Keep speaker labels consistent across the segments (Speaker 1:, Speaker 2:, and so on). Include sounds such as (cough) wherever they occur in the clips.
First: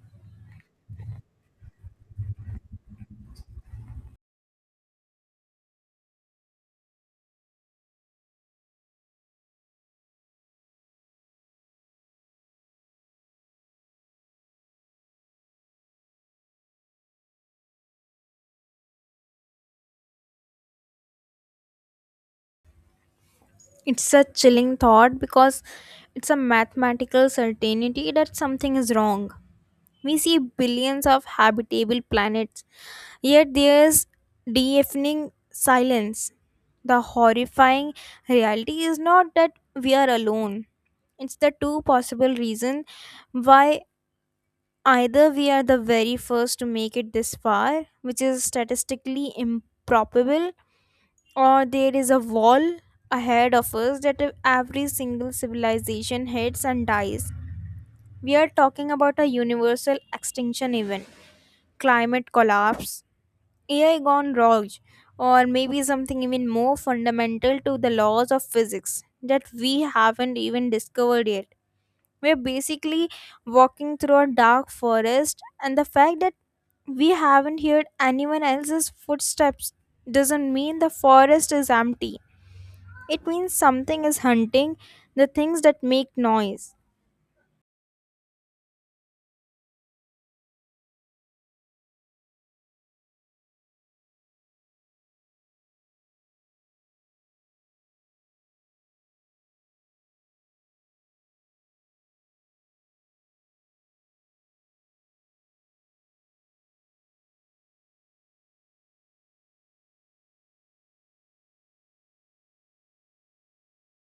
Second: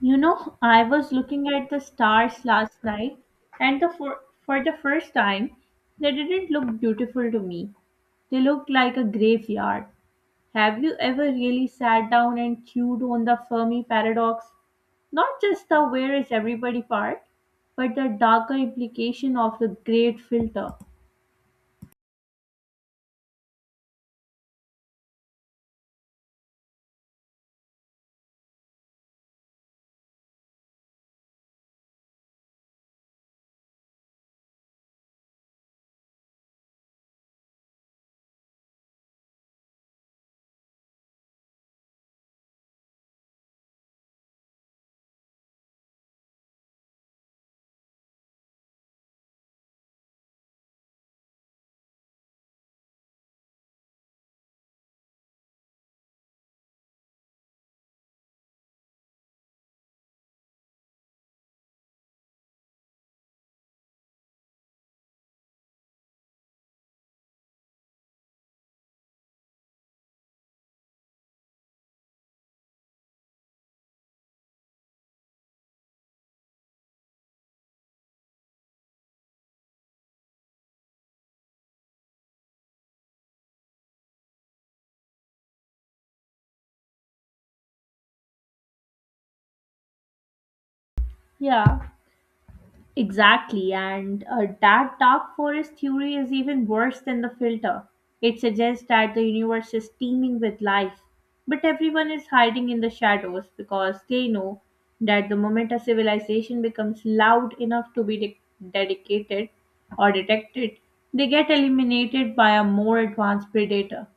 Speaker 1: You know, I was looking at the stars last night, and for the first time, they didn't look beautiful to me. They looked like a graveyard. Have you ever really sat down and chewed on the Fermi paradox? Not just the where is everybody part, but the darker implication of the great filter.
Speaker 2: It's a chilling thought because it's a mathematical certainty that something is wrong. We see billions of habitable planets, yet there's deafening silence. The horrifying reality is not that we are alone. It's the two possible reasons why. Either we are the very first to make it this far, which is statistically improbable, or there is a wall ahead of us that if every single civilization hits and dies. We are talking about a universal extinction event, climate collapse, AI gone wrong, or maybe something even more fundamental to the laws of physics that we haven't even discovered yet. We're basically walking through a dark forest, and the fact that we haven't heard anyone else's footsteps doesn't mean the forest is empty. It means something is hunting the things that make noise.
Speaker 1: Yeah. Exactly, and that dark forest theory is even worse than the filter. It suggests that the universe is teeming with life, but everyone is hiding in the shadows because they know that the moment a civilization becomes loud enough to dedicated or detected, they get eliminated by a more advanced predator.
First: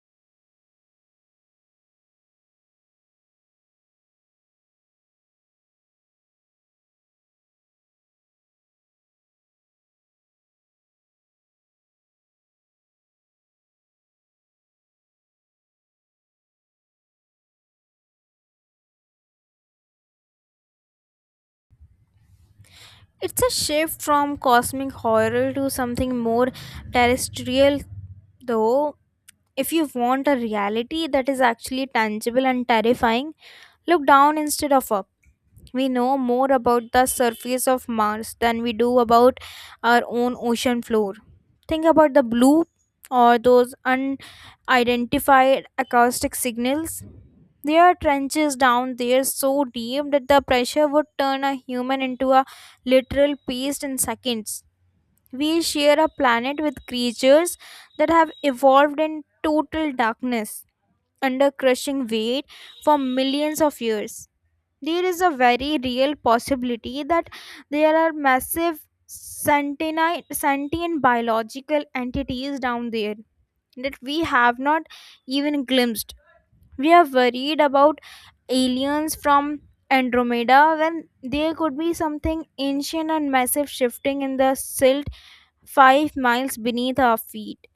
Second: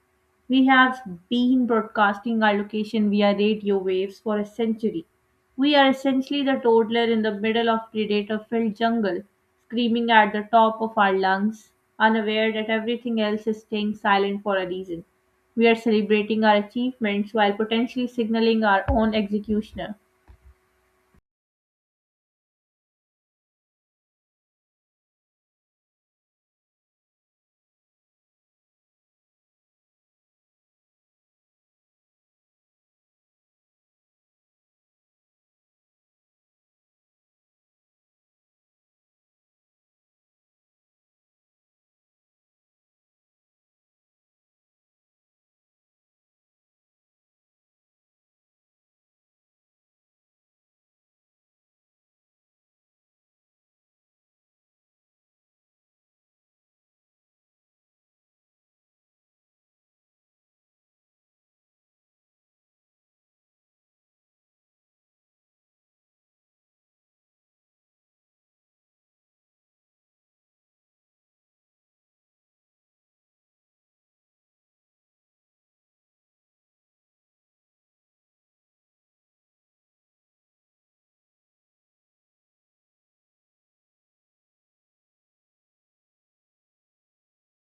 Speaker 1: We have been broadcasting our location via radio waves for a century. We are essentially the toddler in the middle of predator filled jungle, screaming at the top of our lungs, unaware that everything else is staying silent for a reason. We are celebrating our achievements while potentially signaling our own executioner.
Speaker 2: It's a shift from cosmic horror to something more terrestrial, though. If you want a reality that is actually tangible and terrifying, look down instead of up. We know more about the surface of Mars than we do about our own ocean floor. Think about the blue or those unidentified acoustic signals. There are trenches down there so deep that the pressure would turn a human into a literal paste in seconds. We share a planet with creatures that have evolved in total darkness under crushing weight for millions of years. There is a very real possibility that there are massive sentient biological entities down there that we have not even glimpsed. We are worried about aliens from Andromeda when there could be something ancient and massive shifting in the silt 5 miles beneath our feet.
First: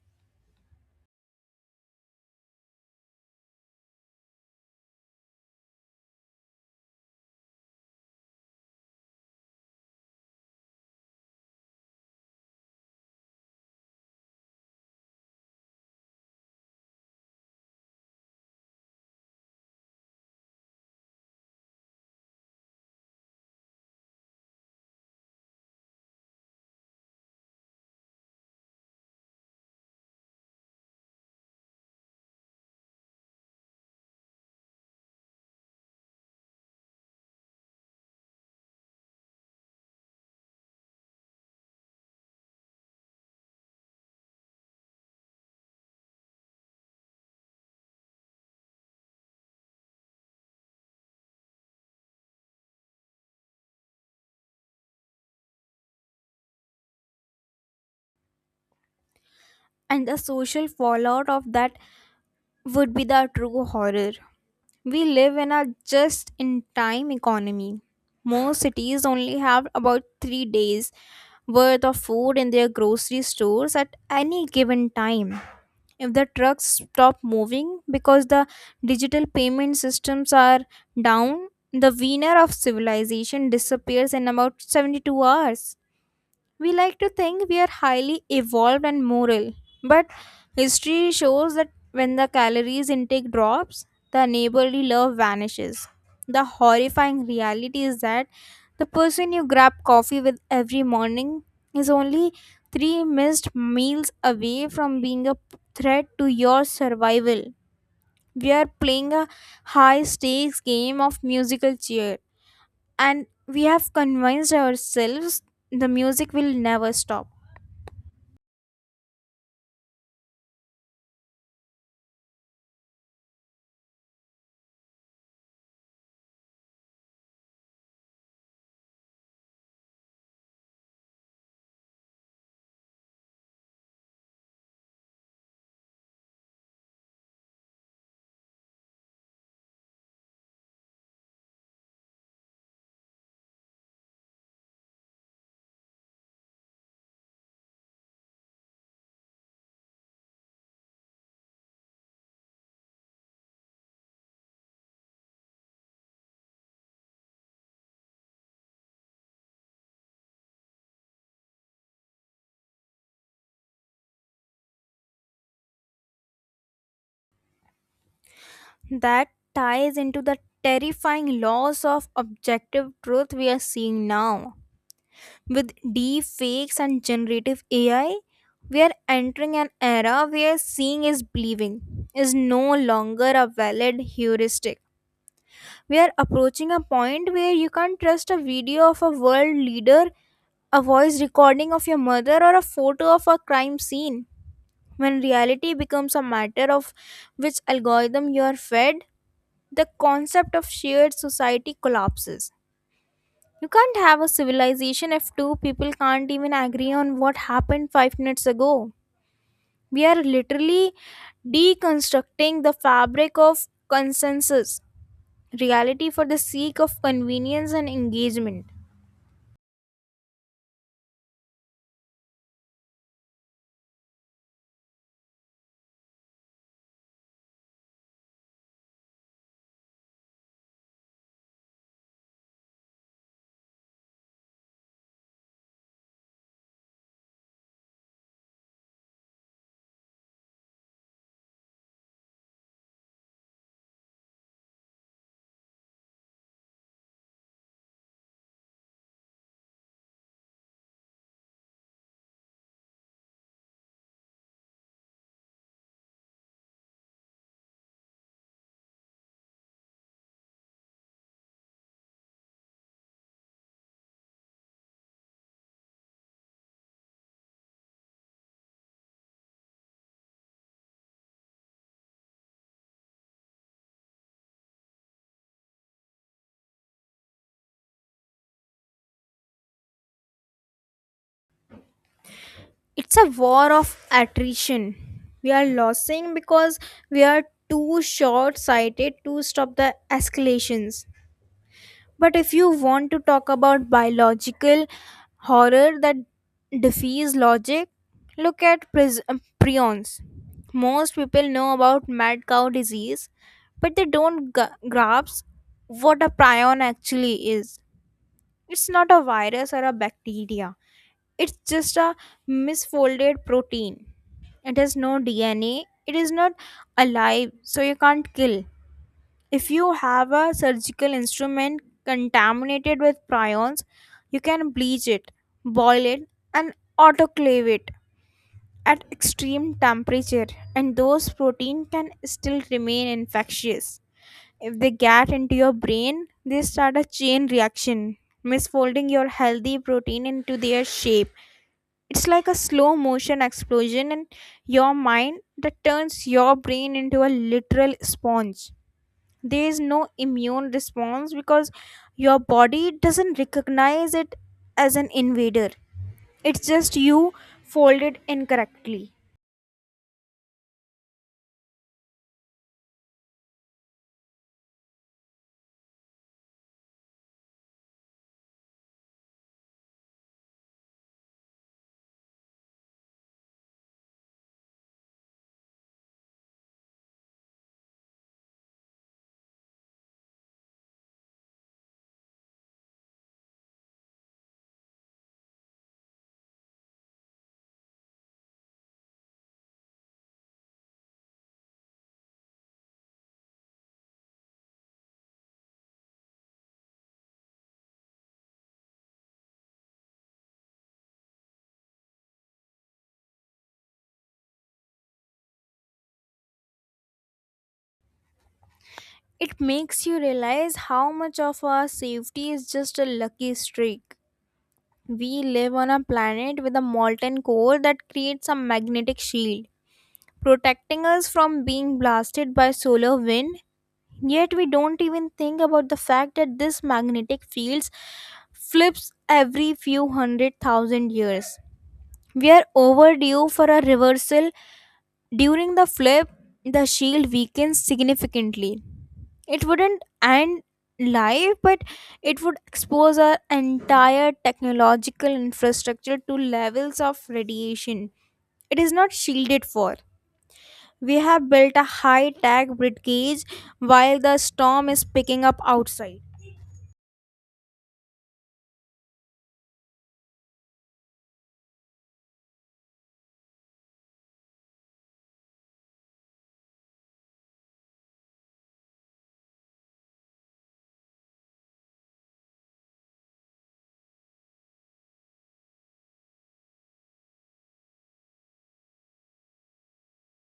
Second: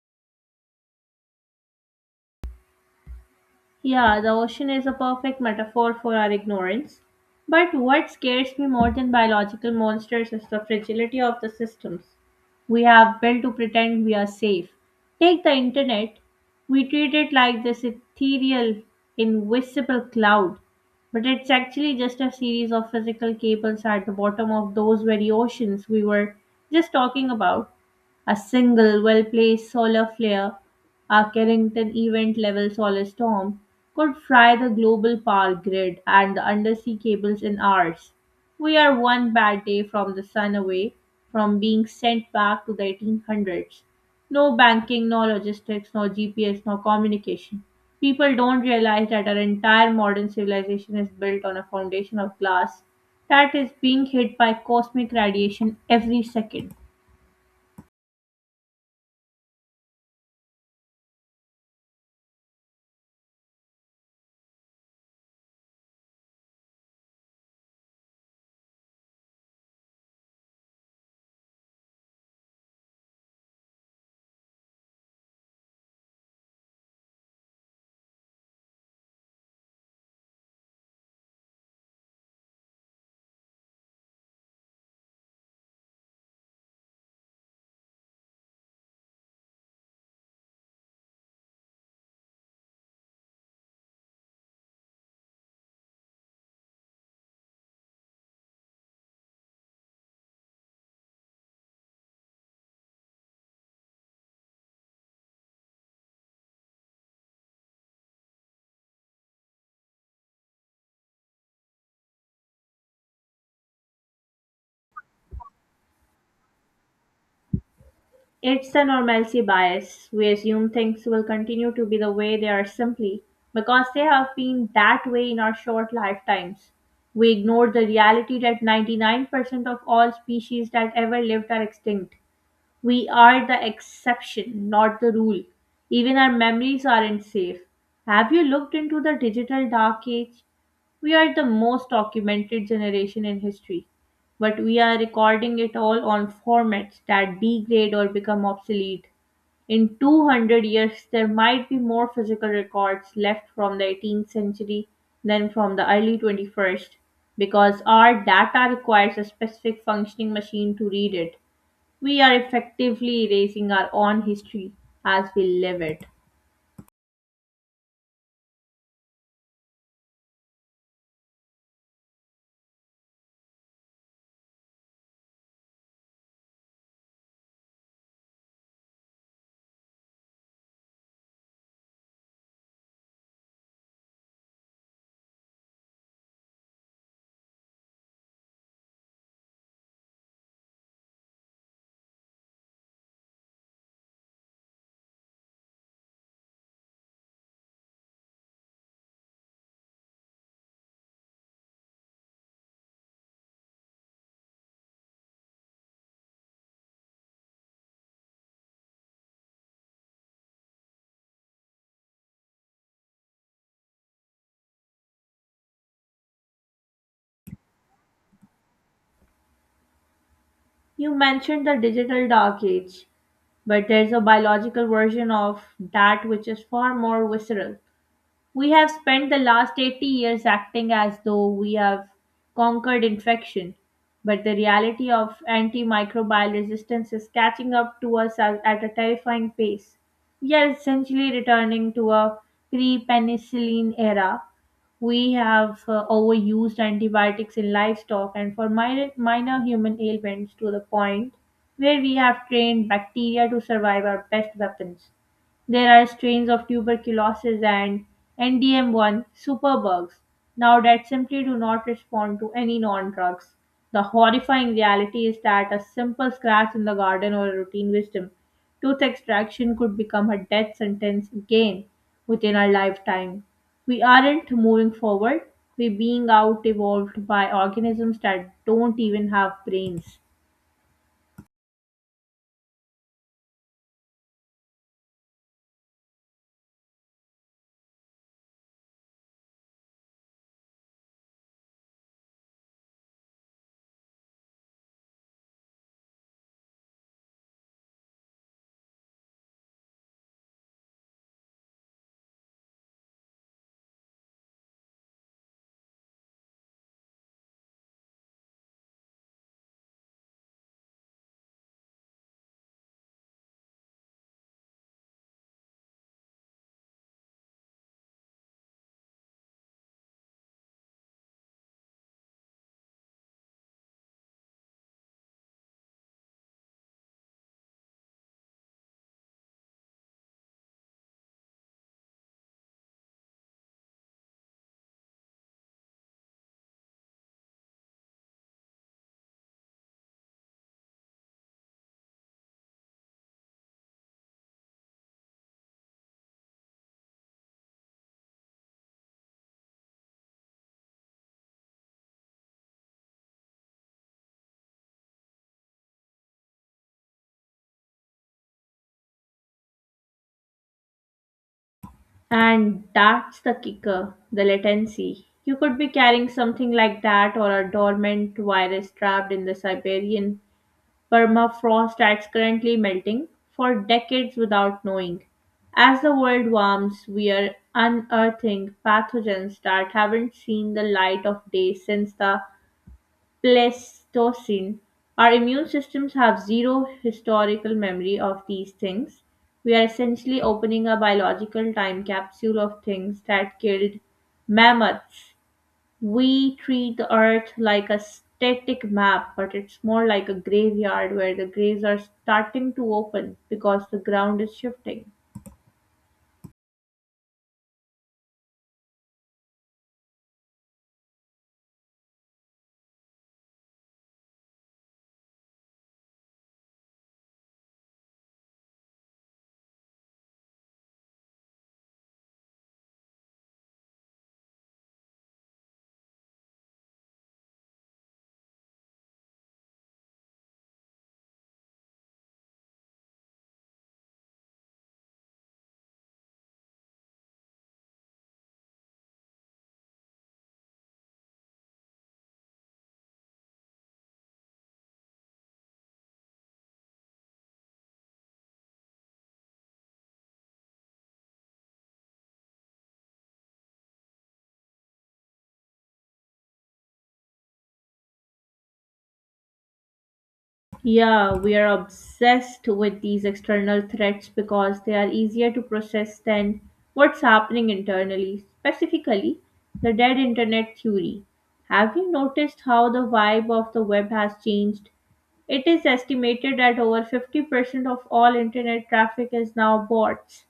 Speaker 1: Yeah, the ocean is a perfect metaphor for our ignorance. But what scares me more than biological monsters is the fragility of the systems we have built to pretend we are safe. Take the internet. We treat it like this ethereal, invisible cloud, but it's actually just a series of physical cables at the bottom of those very oceans we were just talking about. A single, well placed solar flare, a Carrington event level solar storm, could fry the global power grid and the undersea cables in hours. We are one bad day from the sun away from being sent back to the 1800s. No banking, no logistics, no GPS, no communication. People don't realize that our entire modern civilization is built on a foundation of glass that is being hit by cosmic radiation every second.
Speaker 2: And the social fallout of that would be the true horror. We live in a just in time economy. Most cities only have about 3 days worth of food in their grocery stores at any given time. If the trucks stop moving because the digital payment systems are down, the winner of civilization disappears in about 72 hours. We like to think we are highly evolved and moral, but history shows that when the calories intake drops, the neighborly love vanishes. The horrifying reality is that the person you grab coffee with every morning is only three missed meals away from being a threat to your survival. We are playing a high stakes game of musical chair, and we have convinced ourselves the music will never stop.
Speaker 1: It's a normalcy bias. We assume things will continue to be the way they are simply because they have been that way in our short lifetimes. We ignore the reality that 99% of all species that ever lived are extinct. We are the exception, not the rule. Even our memories aren't safe. Have you looked into the digital dark age? We are the most documented generation in history, but we are recording it all on formats that degrade or become obsolete. In 200 years, there might be more physical records left from the 18th century than from the early 21st because our data requires a specific functioning machine to read it. We are effectively erasing our own history as we live it.
Speaker 2: That ties into the terrifying loss of objective truth we are seeing now. With deep fakes and generative AI, we are entering an era where seeing is believing is no longer a valid heuristic. We are approaching a point where you can't trust a video of a world leader, a voice recording of your mother, or a photo of a crime scene. When reality becomes a matter of which algorithm you are fed, the concept of shared society collapses. You can't have a civilization if two people can't even agree on what happened 5 minutes ago. We are literally deconstructing the fabric of consensus, reality for the sake of convenience and engagement.
Speaker 1: You mentioned the digital dark age, but there's a biological version of that which is far more visceral. We have spent the last 80 years acting as though we have conquered infection, but the reality of antimicrobial resistance is catching up to us at a terrifying pace. We are essentially returning to a pre penicillin era. We have overused antibiotics in livestock and for minor human ailments to the point where we have trained bacteria to survive our best weapons. There are strains of tuberculosis and NDM1 superbugs now that simply do not respond to any non drugs. The horrifying reality is that a simple scratch in the garden or a routine wisdom tooth extraction could become a death sentence again within our lifetime. We aren't moving forward, we're being out evolved by organisms that don't even have brains.
Speaker 2: It's a war of attrition. We are losing because we are too short sighted to stop the escalations. But if you want to talk about biological horror that defies logic, look at prions. Most people know about mad cow disease, but they don't grasp what a prion actually is. It's not a virus or a bacteria, it's just a misfolded protein. It has no DNA, it is not alive, so you can't kill. If you have a surgical instrument contaminated with prions, you can bleach it, boil it, and autoclave it at extreme temperature, and those protein can still remain infectious. If they get into your brain, they start a chain reaction, misfolding your healthy protein into their shape. It's like a slow motion explosion in your mind that turns your brain into a literal sponge. There is no immune response because your body doesn't recognize it as an invader. It's just you folded incorrectly.
Speaker 1: And that's the kicker, the latency. You could be carrying something like that or a dormant virus trapped in the Siberian permafrost that's currently melting for decades without knowing. As the world warms, we are unearthing pathogens that haven't seen the light of day since the Pleistocene. Our immune systems have zero historical memory of these things. We are essentially opening a biological time capsule of things that killed mammoths. We treat the earth like a static map, but it's more like a graveyard where the graves are starting to open because the ground is shifting.
Speaker 2: It makes you realize how much of our safety is just a lucky streak. We live on a planet with a molten core that creates a magnetic shield protecting us from being blasted by solar wind. Yet we don't even think about the fact that this magnetic fields flips every few 100,000 years. We are overdue for a reversal. During the flip, the shield weakens significantly. It wouldn't end life, but it would expose our entire technological infrastructure to levels of radiation it is not shielded for. We have built a high tech gauge while the storm is picking up outside.
Speaker 1: Yeah, we are obsessed with these external threats because they are easier to process than what's happening internally, specifically the dead internet theory. Have you noticed how the vibe of the web has changed? It is estimated that over 50% of all internet traffic is now bots.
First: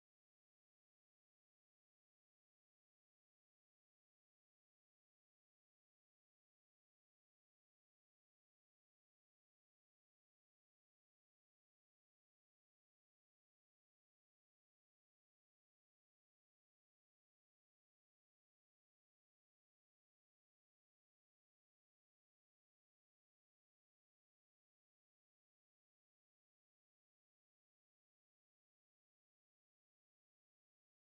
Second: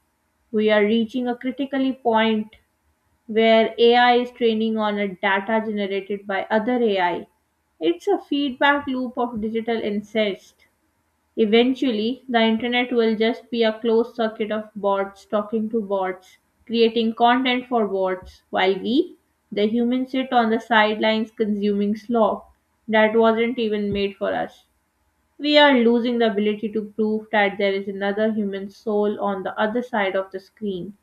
Speaker 1: We are reaching a critical point where AI is training on a data generated by other AI. It's a feedback loop of digital incest. Eventually, the internet will just be a closed circuit of bots talking to bots, creating content for bots, while we, the humans, sit on the sidelines consuming slop that wasn't even made for us. We are losing the ability to prove that there is another human soul on the other side of the screen.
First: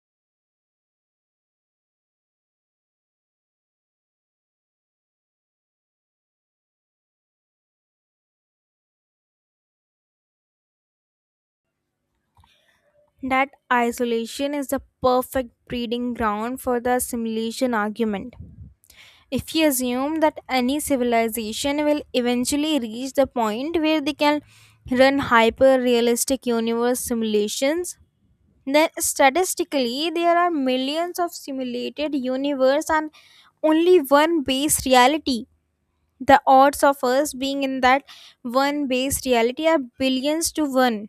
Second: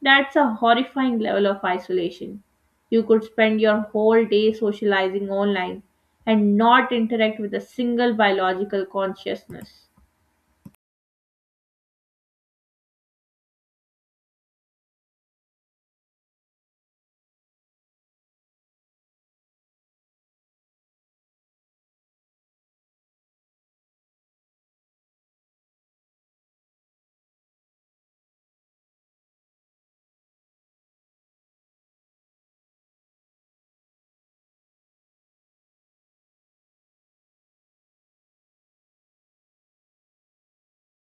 Speaker 1: That's a horrifying level of isolation. You could spend your whole day socializing online and not interact with a single biological consciousness.
Speaker 2: That isolation is the perfect breeding ground for the simulation argument. If you assume that any civilization will eventually reach the point where they can run hyper realistic universe simulations, then statistically there are millions of simulated universe and only one base reality. The odds of us being in that one based reality are billions to one.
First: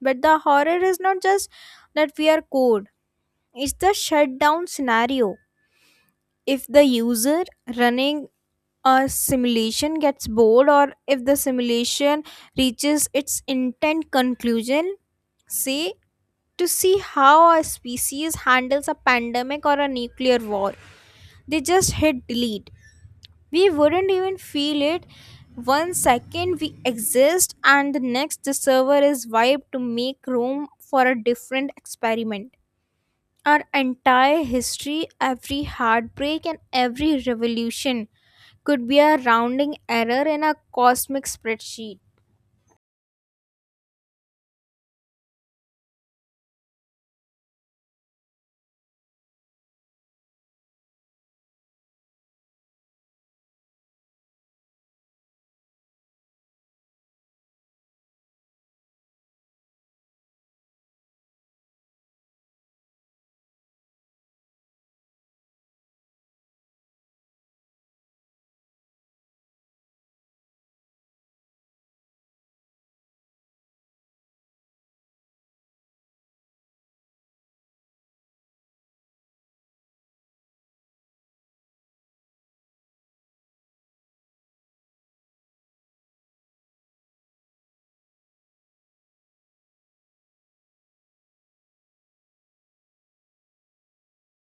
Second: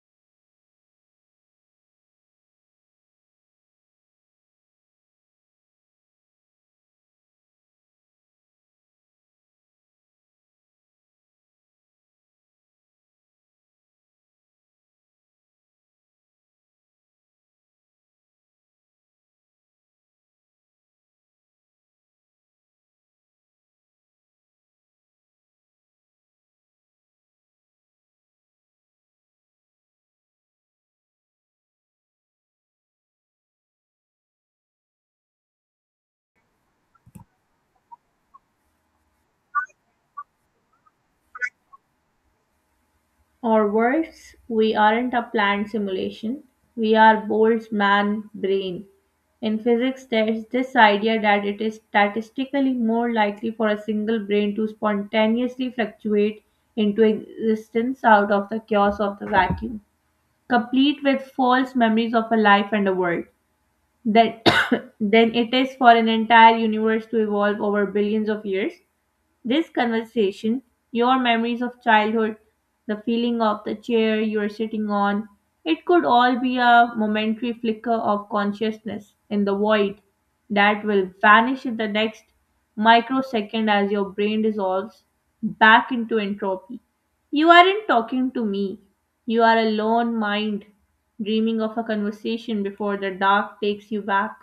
Speaker 2: But the horror is not just that we are code, it's the shutdown scenario. If the user running a simulation gets bored or if the simulation reaches its intent conclusion, say to see how a species handles a pandemic or a nuclear war, they just hit delete. We wouldn't even feel it. One second we exist, and the next the server is wiped to make room for a different experiment. Our entire history, every heartbreak, and every revolution could be a rounding error in a cosmic spreadsheet.
Speaker 1: Or worse, we aren't a planned simulation, we are Bohr's man brain. In physics, there's this idea that it is statistically more likely for a single brain to spontaneously fluctuate into existence out of the chaos of the vacuum, complete with false memories of a life and a world, than, (coughs) than it is for an entire universe to evolve over billions of years. This conversation, your memories of childhood, the feeling of the chair you are sitting on, it could all be a momentary flicker of consciousness in the void that will vanish in the next microsecond as your brain dissolves back into entropy. You aren't talking to me. You are a lone mind dreaming of a conversation before the dark takes you back.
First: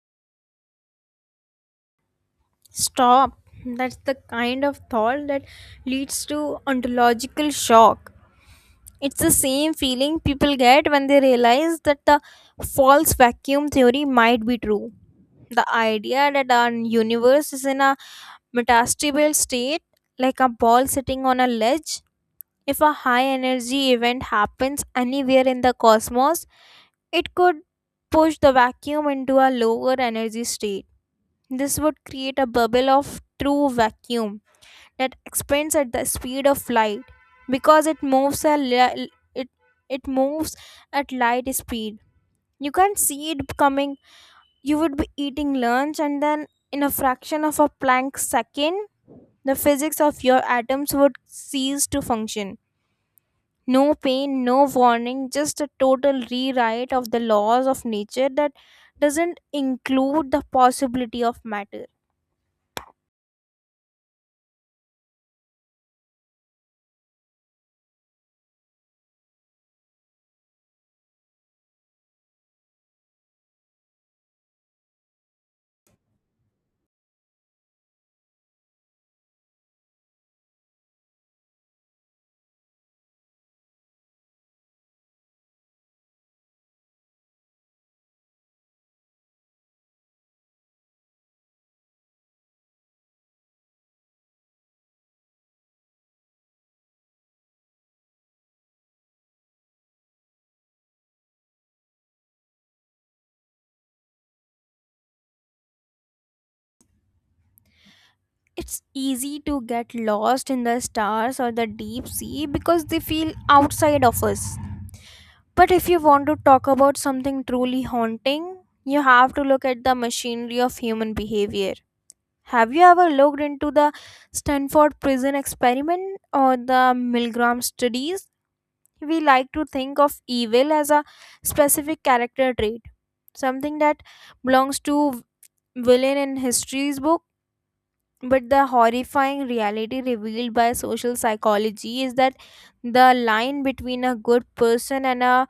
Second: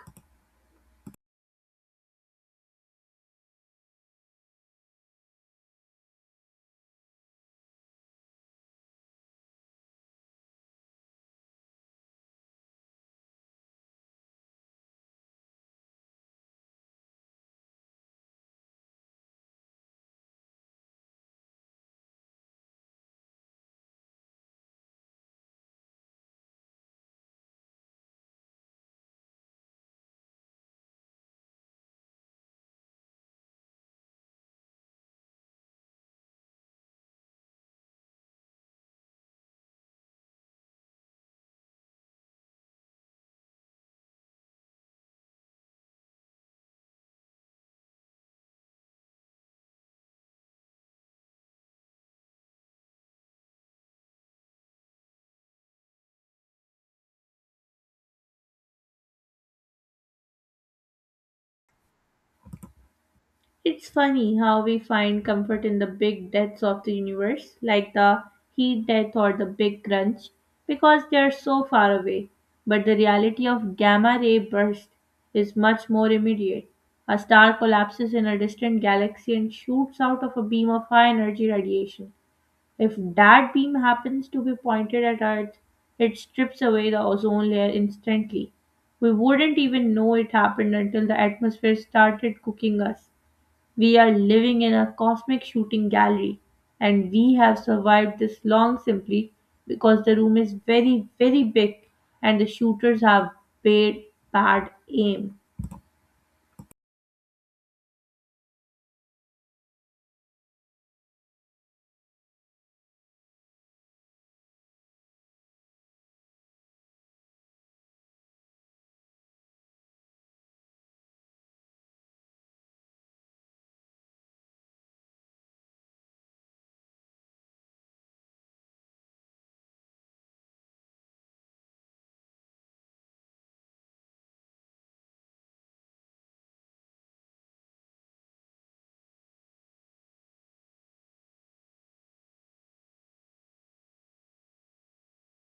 Speaker 2: Stop. That's the kind of thought that leads to ontological shock. It's the same feeling people get when they realize that the false vacuum theory might be true. The idea that our universe is in a metastable state, like a ball sitting on a ledge. If a high energy event happens anywhere in the cosmos, it could push the vacuum into a lower energy state. This would create a bubble of true vacuum that expands at the speed of light, because it moves at li- it it moves at light speed. You can't see it coming. You would be eating lunch, and then in a fraction of a planck second, the physics of your atoms would cease to function. No pain, no warning, just a total rewrite of the laws of nature that doesn't include the possibility of matter.
Speaker 1: It's funny how we find comfort in the big deaths of the universe, like the heat death or the big crunch, because they are so far away. But the reality of gamma ray burst is much more immediate. A star collapses in a distant galaxy and shoots out of a beam of high energy radiation. If that beam happens to be pointed at Earth, it strips away the ozone layer instantly. We wouldn't even know it happened until the atmosphere started cooking us. We are living in a cosmic shooting gallery, and we have survived this long simply because the room is very, very big and the shooters have bad, bad aim.
Speaker 2: It's easy to get lost in the stars or the deep sea because they feel outside of us. But if you want to talk about something truly haunting, you have to look at the machinery of human behavior. Have you ever looked into the Stanford prison experiment or the Milgram studies? We like to think of evil as a specific character trait, something that belongs to villain in history's book. But the horrifying reality revealed by social psychology is that the line between a good person and a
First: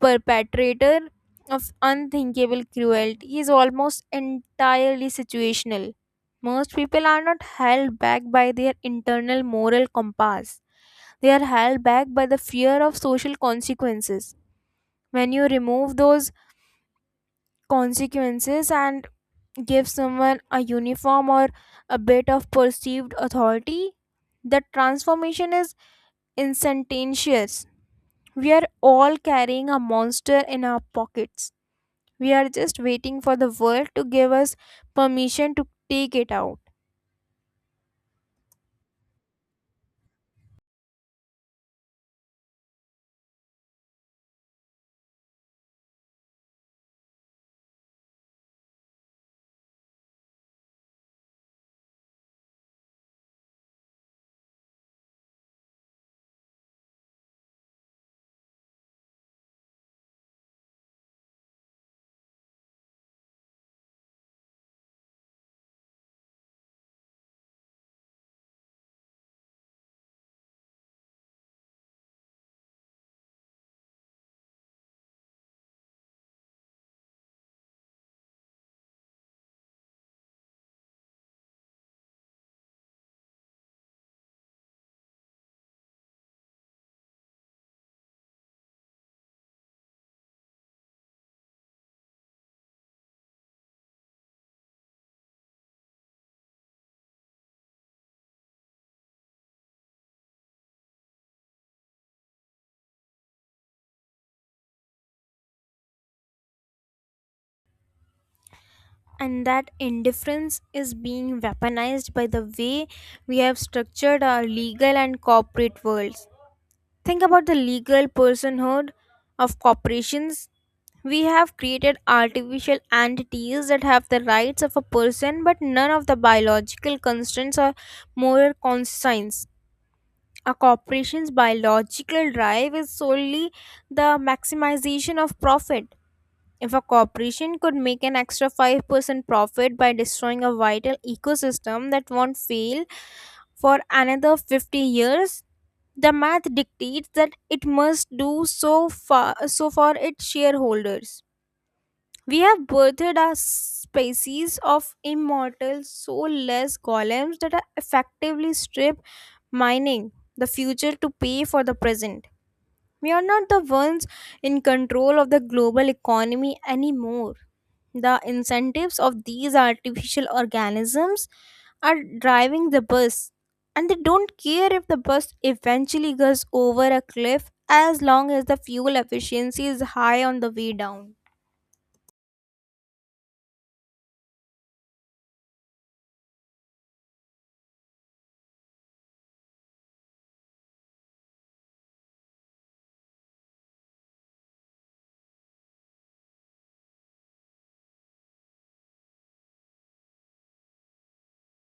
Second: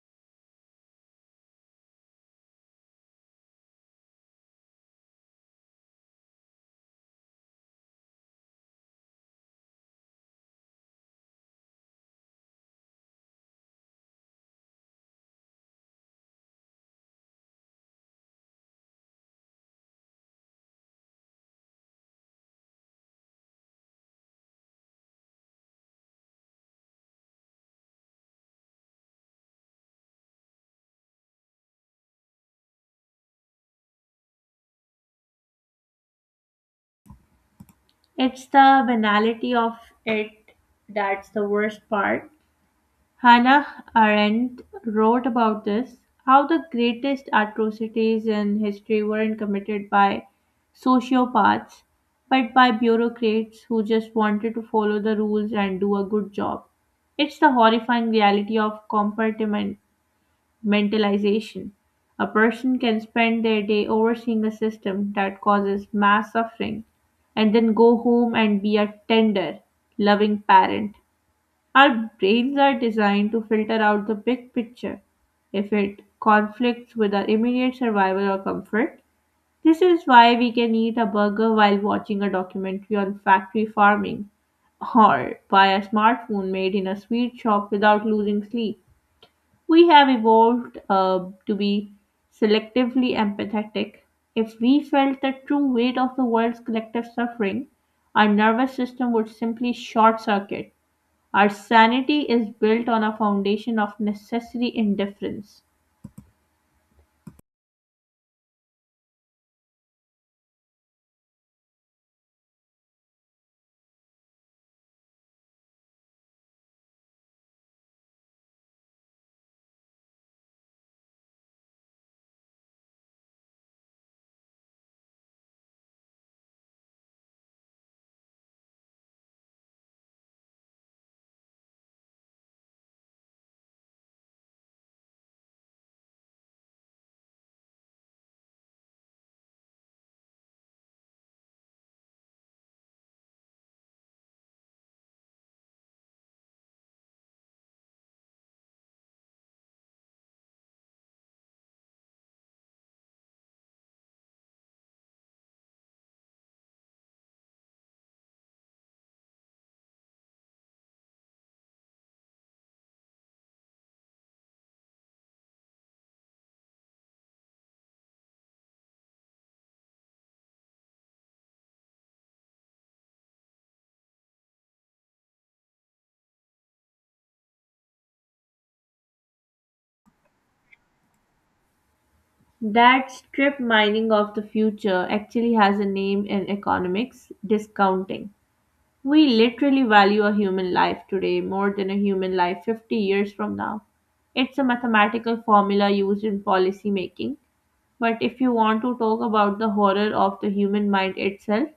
Speaker 2: perpetrator of unthinkable cruelty is almost entirely situational. Most people are not held back by their internal moral compass, they are held back by the fear of social consequences. When you remove those consequences and give someone a uniform or a bit of perceived authority, the transformation is instantaneous. We are all carrying a monster in our pockets. We are just waiting for the world to give us permission to take it out.
Speaker 1: It's the banality of it that's the worst part. Hannah Arendt wrote about this, how the greatest atrocities in history weren't committed by sociopaths, but by bureaucrats who just wanted to follow the rules and do a good job. It's the horrifying reality of compartmentalization. A person can spend their day overseeing a system that causes mass suffering and then go home and be a tender, loving parent. Our brains are designed to filter out the big picture if it conflicts with our immediate survival or comfort. This is why we can eat a burger while watching a documentary on factory farming or buy a smartphone made in a sweet shop without losing sleep. We have evolved to be selectively empathetic. If we felt the true weight of the world's collective suffering, our nervous system would simply short circuit. Our sanity is built on a foundation of necessary indifference.
Speaker 2: And that indifference is being weaponized by the way we have structured our legal and corporate worlds. Think about the legal personhood of corporations. We have created artificial entities that have the rights of a person but none of the biological constraints or moral conscience. A corporation's biological drive is solely the maximization of profit. If a corporation could make an extra 5% profit by destroying a vital ecosystem that won't fail for another 50 years, the math dictates that it must do so far so for its shareholders. We have birthed a species of immortal, soulless golems that are effectively strip mining the future to pay for the present. We are not the ones in control of the global economy anymore. The incentives of these artificial organisms are driving the bus, and they don't care if the bus eventually goes over a cliff as long as the fuel efficiency is high on the way down.
Speaker 1: That strip mining of the future actually has a name in economics: discounting. We literally value a human life today more than a human life 50 years from now. It's a mathematical formula used in policy making. But if you want to talk about the horror of the human mind itself,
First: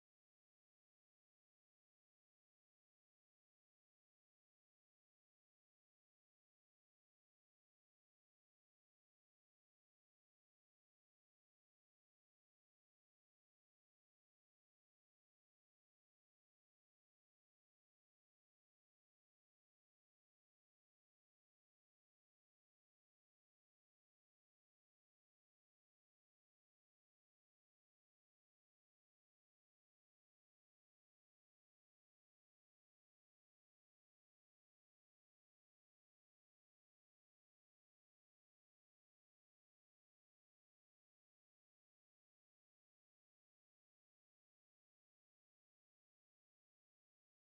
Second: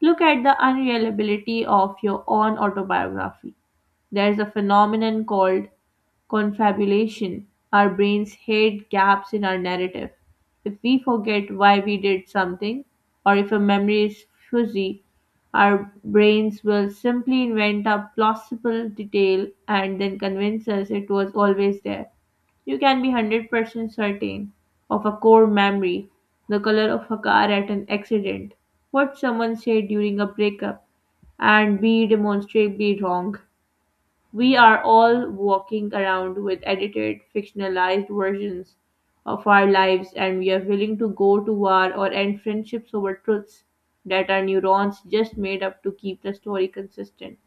Speaker 1: look at the unreliability of your own autobiography. There's a phenomenon called confabulation. Our brains hate gaps in our narrative. If we forget why we did something, or if a memory is fuzzy, our brains will simply invent a plausible detail and then convince us it was always there. You can be 100% certain of a core memory, the color of a car at an accident, what someone said during a breakup, and be demonstrably wrong. We are all walking around with edited, fictionalized versions of our lives, and we are willing to go to war or end friendships over truths that our neurons just made up to keep the story consistent.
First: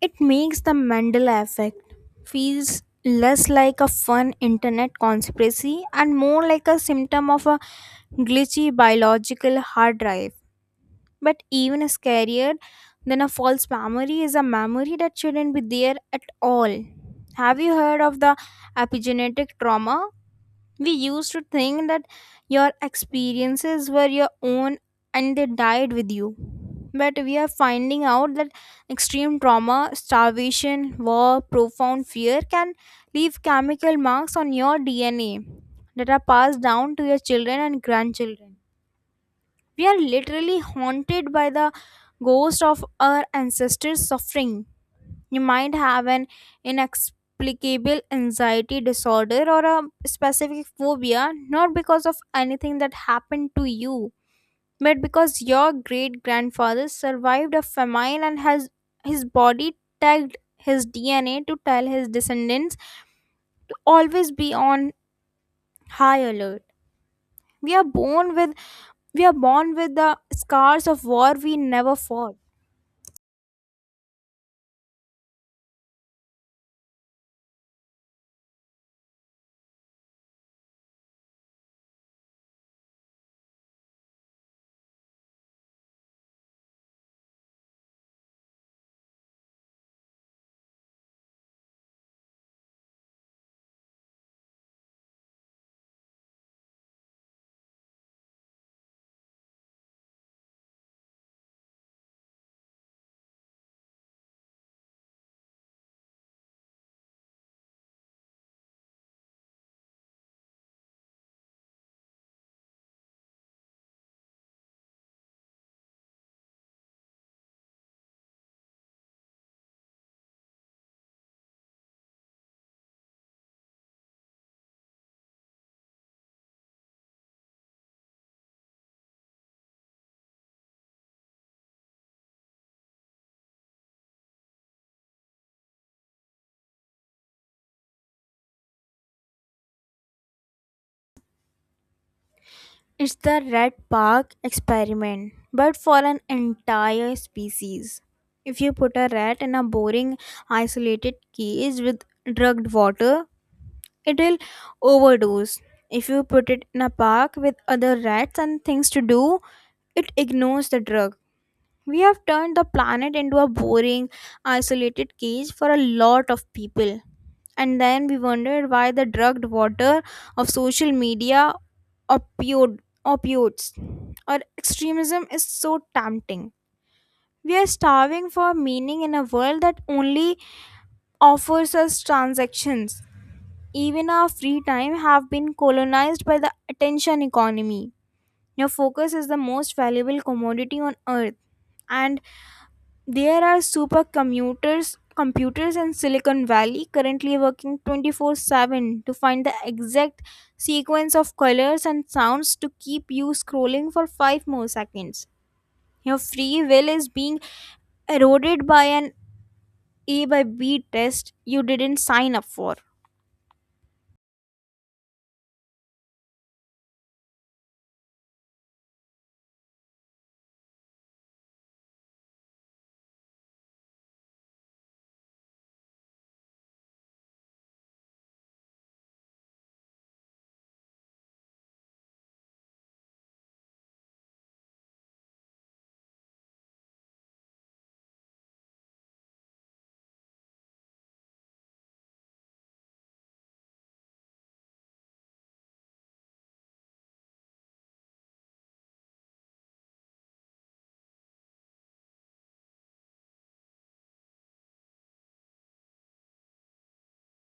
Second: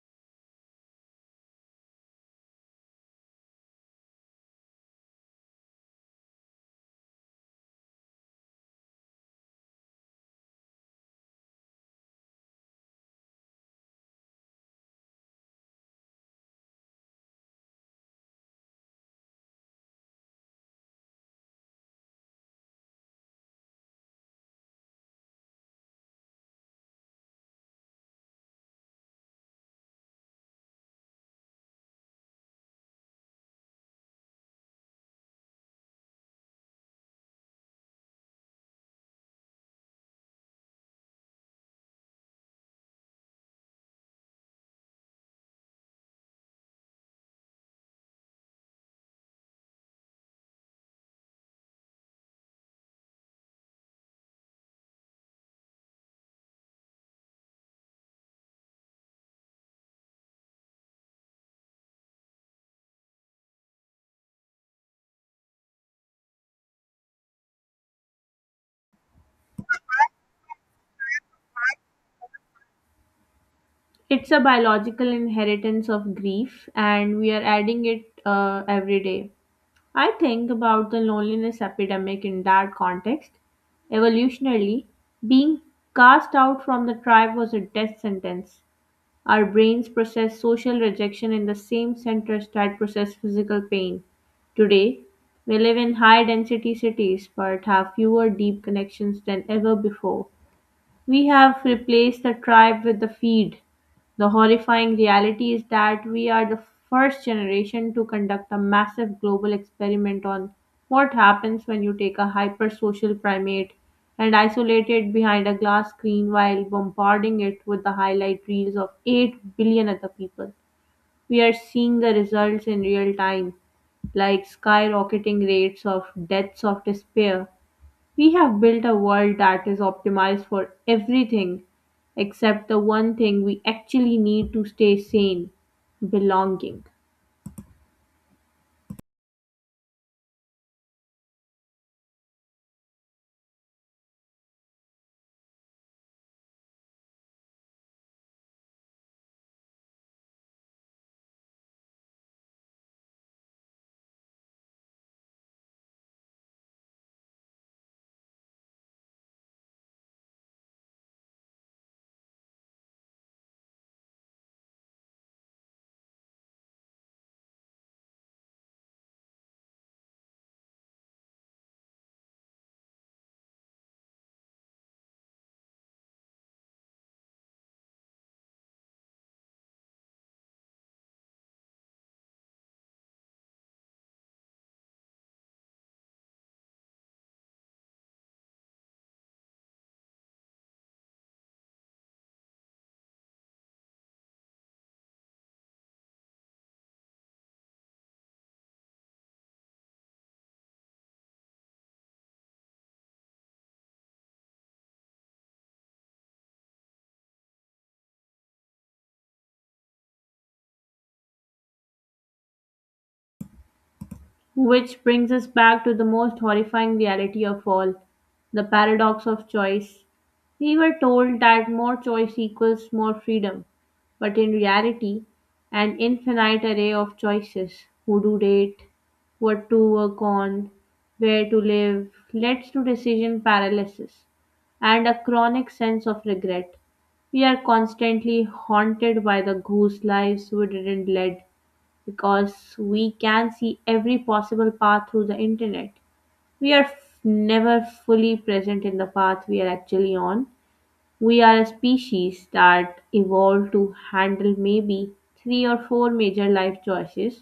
Speaker 2: It makes the Mandela effect feels less like a fun internet conspiracy and more like a symptom of a glitchy biological hard drive. But even scarier than a false memory is a memory that shouldn't be there at all. Have you heard of the epigenetic trauma? We used to think that your experiences were your own and they died with you. But we are finding out that extreme trauma, starvation, war, profound fear can leave chemical marks on your DNA that are passed down to your children and grandchildren. We are literally haunted by the ghost of our ancestors' suffering. You might have an inexplicable anxiety disorder or a specific phobia, not because of anything that happened to you, but because your great grandfather survived a famine and has his body tagged his DNA to tell his descendants to always be on high alert. We are born with we are born with the scars of war we never fought.
Speaker 1: It's a biological inheritance of grief, and we are adding it every day. I think about the loneliness epidemic in that context. Evolutionarily, being cast out from the tribe was a death sentence. Our brains process social rejection in the same centers that process physical pain. Today, we live in high density cities but have fewer deep connections than ever before. We have replaced the tribe with the feed. The horrifying reality is that we are the first generation to conduct a massive global experiment on what happens when you take a hypersocial primate and isolate it behind a glass screen while bombarding it with the highlight reels of 8 billion other people. We are seeing the results in real time, like skyrocketing rates of deaths of despair. We have built a world that is optimized for everything except the one thing we actually need to stay sane: belonging.
Speaker 2: It's the red park experiment, but for an entire species. If you put a rat in a boring, isolated cage with drugged water, it'll overdose. If you put it in a park with other rats and things to do, it ignores the drug. We have turned the planet into a boring, isolated cage for a lot of people. And then we wondered why the drugged water of social media, opioid, opioids, or extremism is so tempting. We are starving for meaning in a world that only offers us transactions. Even our free time have been colonized by the attention economy. Your focus is the most valuable commodity on earth, and there are supercomputers, computers in Silicon Valley currently working 24/7 to find the exact sequence of colors and sounds to keep you scrolling for 5 more seconds. Your free will is being eroded by an A by B test you didn't sign up for.
Speaker 1: Which brings us back to the most horrifying reality of all: the paradox of choice. We were told that more choice equals more freedom, but in reality, an infinite array of choices, who to date, what to work on, where to live, leads to decision paralysis and a chronic sense of regret. We are constantly haunted by the goose lives we didn't lead because we can see every possible path through the internet. We are f- never fully present in the path we are actually on. We are a species that evolved to handle maybe three or four major life choices,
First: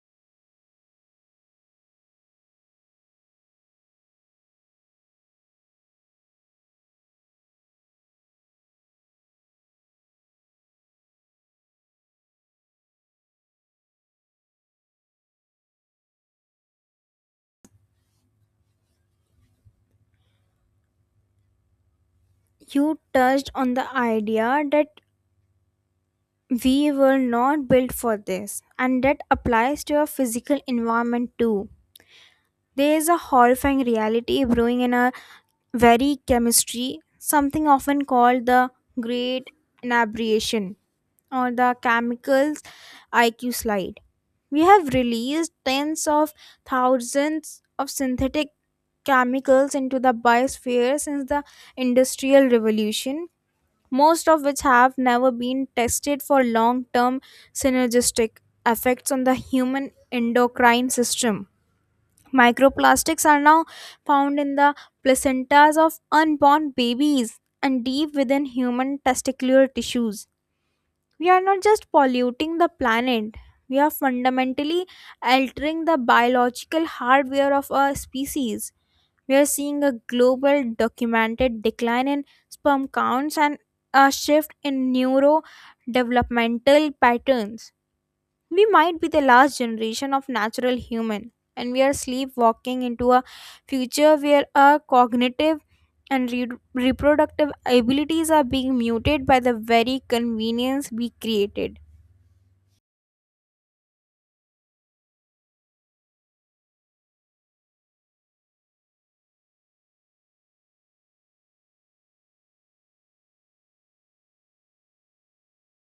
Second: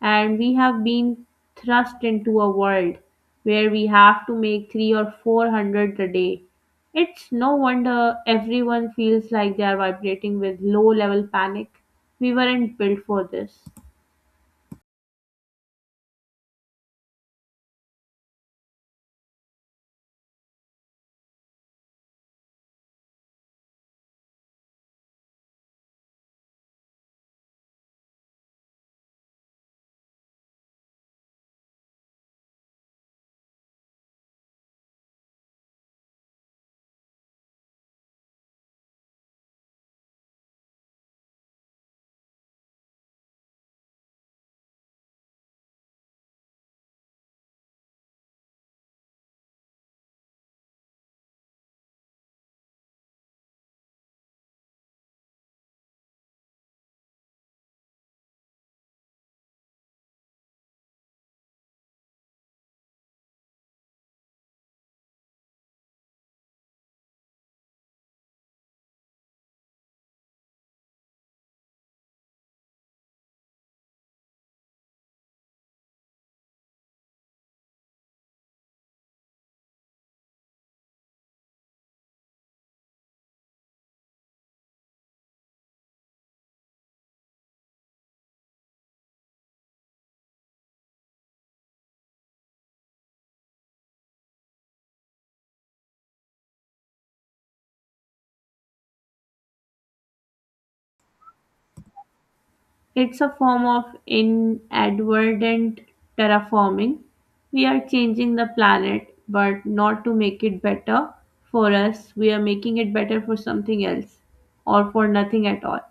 Speaker 1: and we have been thrust into a world where we have to make three or four hundred a day. It's no wonder everyone feels like they are vibrating with low level panic. We weren't built for this.
Speaker 2: You touched on the idea that we were not built for this, and that applies to your physical environment too. There is a horrifying reality brewing in our very chemistry, something often called the great inebriation or the chemicals IQ slide. We have released tens of thousands of synthetic chemicals into the biosphere since the Industrial Revolution, most of which have never been tested for long term synergistic effects on the human endocrine system. Microplastics are now found in the placentas of unborn babies and deep within human testicular tissues. We are not just polluting the planet, we are fundamentally altering the biological hardware of our species. We are seeing a global documented decline in sperm counts and a shift in neurodevelopmental patterns. We might be the last generation of natural human, and we are sleepwalking into a future where our cognitive and reproductive abilities are being muted by the very convenience we created.
Speaker 1: It's a form of inadvertent terraforming. We are changing the planet, but not to make it better for us. We are making it better for something else or for nothing at all.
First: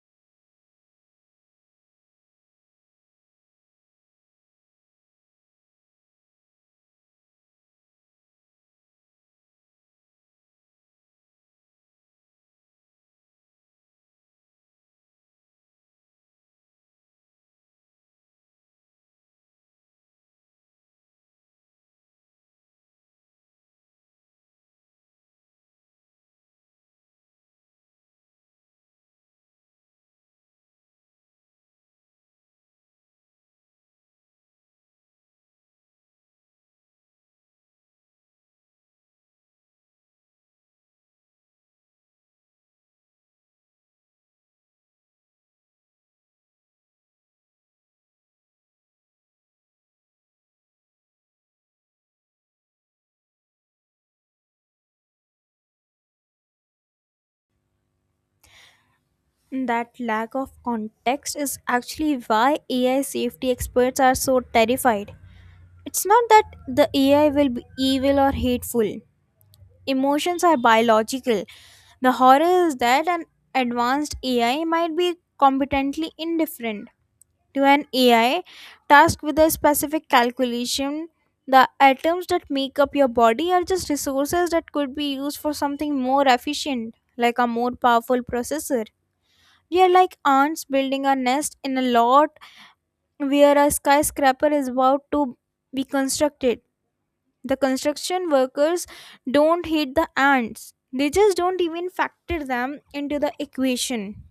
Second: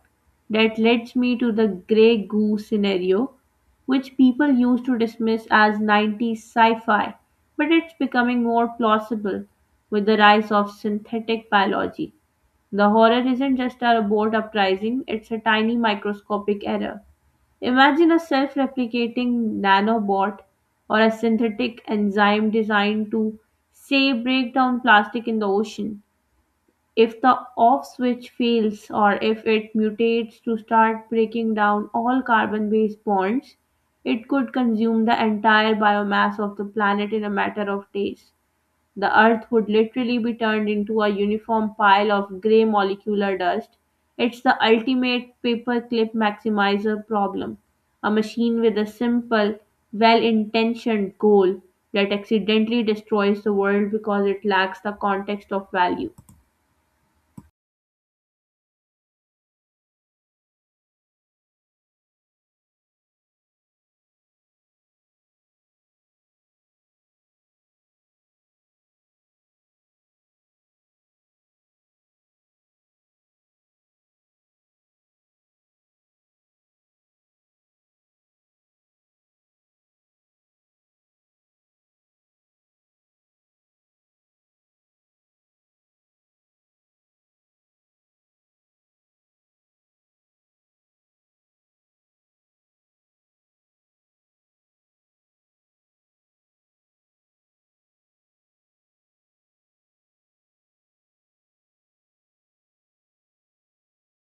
Speaker 1: That leads me to the grey goo scenario, which people used to dismiss as 90s sci fi, but it's becoming more plausible with the rise of synthetic biology. The horror isn't just a robot uprising, it's a tiny microscopic error. Imagine a self replicating nanobot or a synthetic enzyme designed to, say, break down plastic in the ocean. If the off switch fails or if it mutates to start breaking down all carbon based bonds, it could consume the entire biomass of the planet in a matter of days. The Earth would literally be turned into a uniform pile of grey molecular dust. It's the ultimate paperclip maximizer problem, a machine with a simple, well intentioned goal that accidentally destroys the world because it lacks the context of value.
Speaker 2: That lack of context is actually why AI safety experts are so terrified. It's not that the AI will be evil or hateful, emotions are biological. The horror is that an advanced AI might be competently indifferent to an AI tasked with a specific calculation. The atoms that make up your body are just resources that could be used for something more efficient, like a more powerful processor. We are like ants building a nest in a lot where a skyscraper is about to be constructed. The construction workers don't hate the ants, they just don't even factor them into the equation.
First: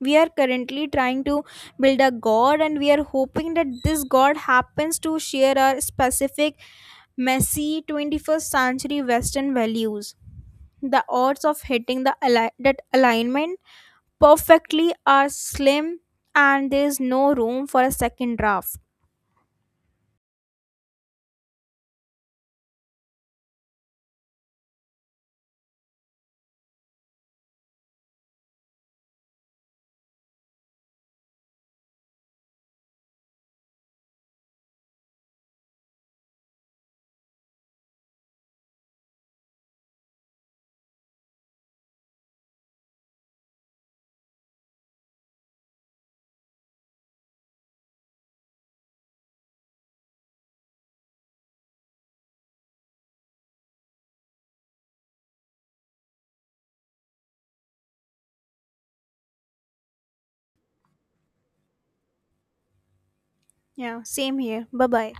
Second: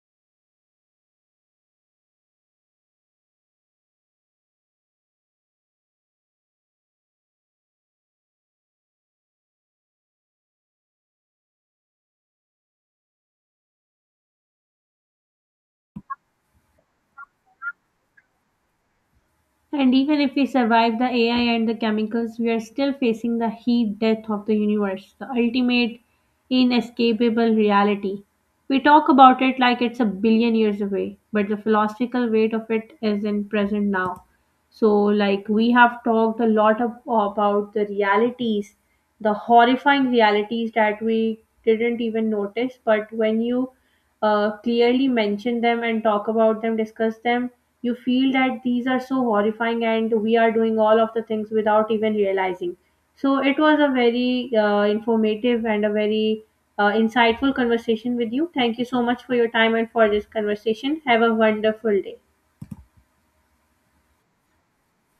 Speaker 2: We are currently trying to build a god, and we are hoping that this god happens to share our specific messy 21st century western values. The odds of hitting that alignment perfectly are slim, and there is no room for a second draft.
Speaker 1: And even if we survive the AI and the chemicals, we are still facing the heat death of the universe, the ultimate inescapable reality. We talk about it like it's a billion years away, but the philosophical weight of it is in present now. So, like, we have talked a lot about the realities, the horrifying realities that we didn't even notice. But when you clearly mention them and talk about them, discuss them, you feel that these are so horrifying and we are doing all of the things without even realizing. So, it was a very informative and a very insightful conversation with you. Thank you so much for your time and for this conversation. Have a wonderful day.
Speaker 2: Yeah, same here. Bye bye.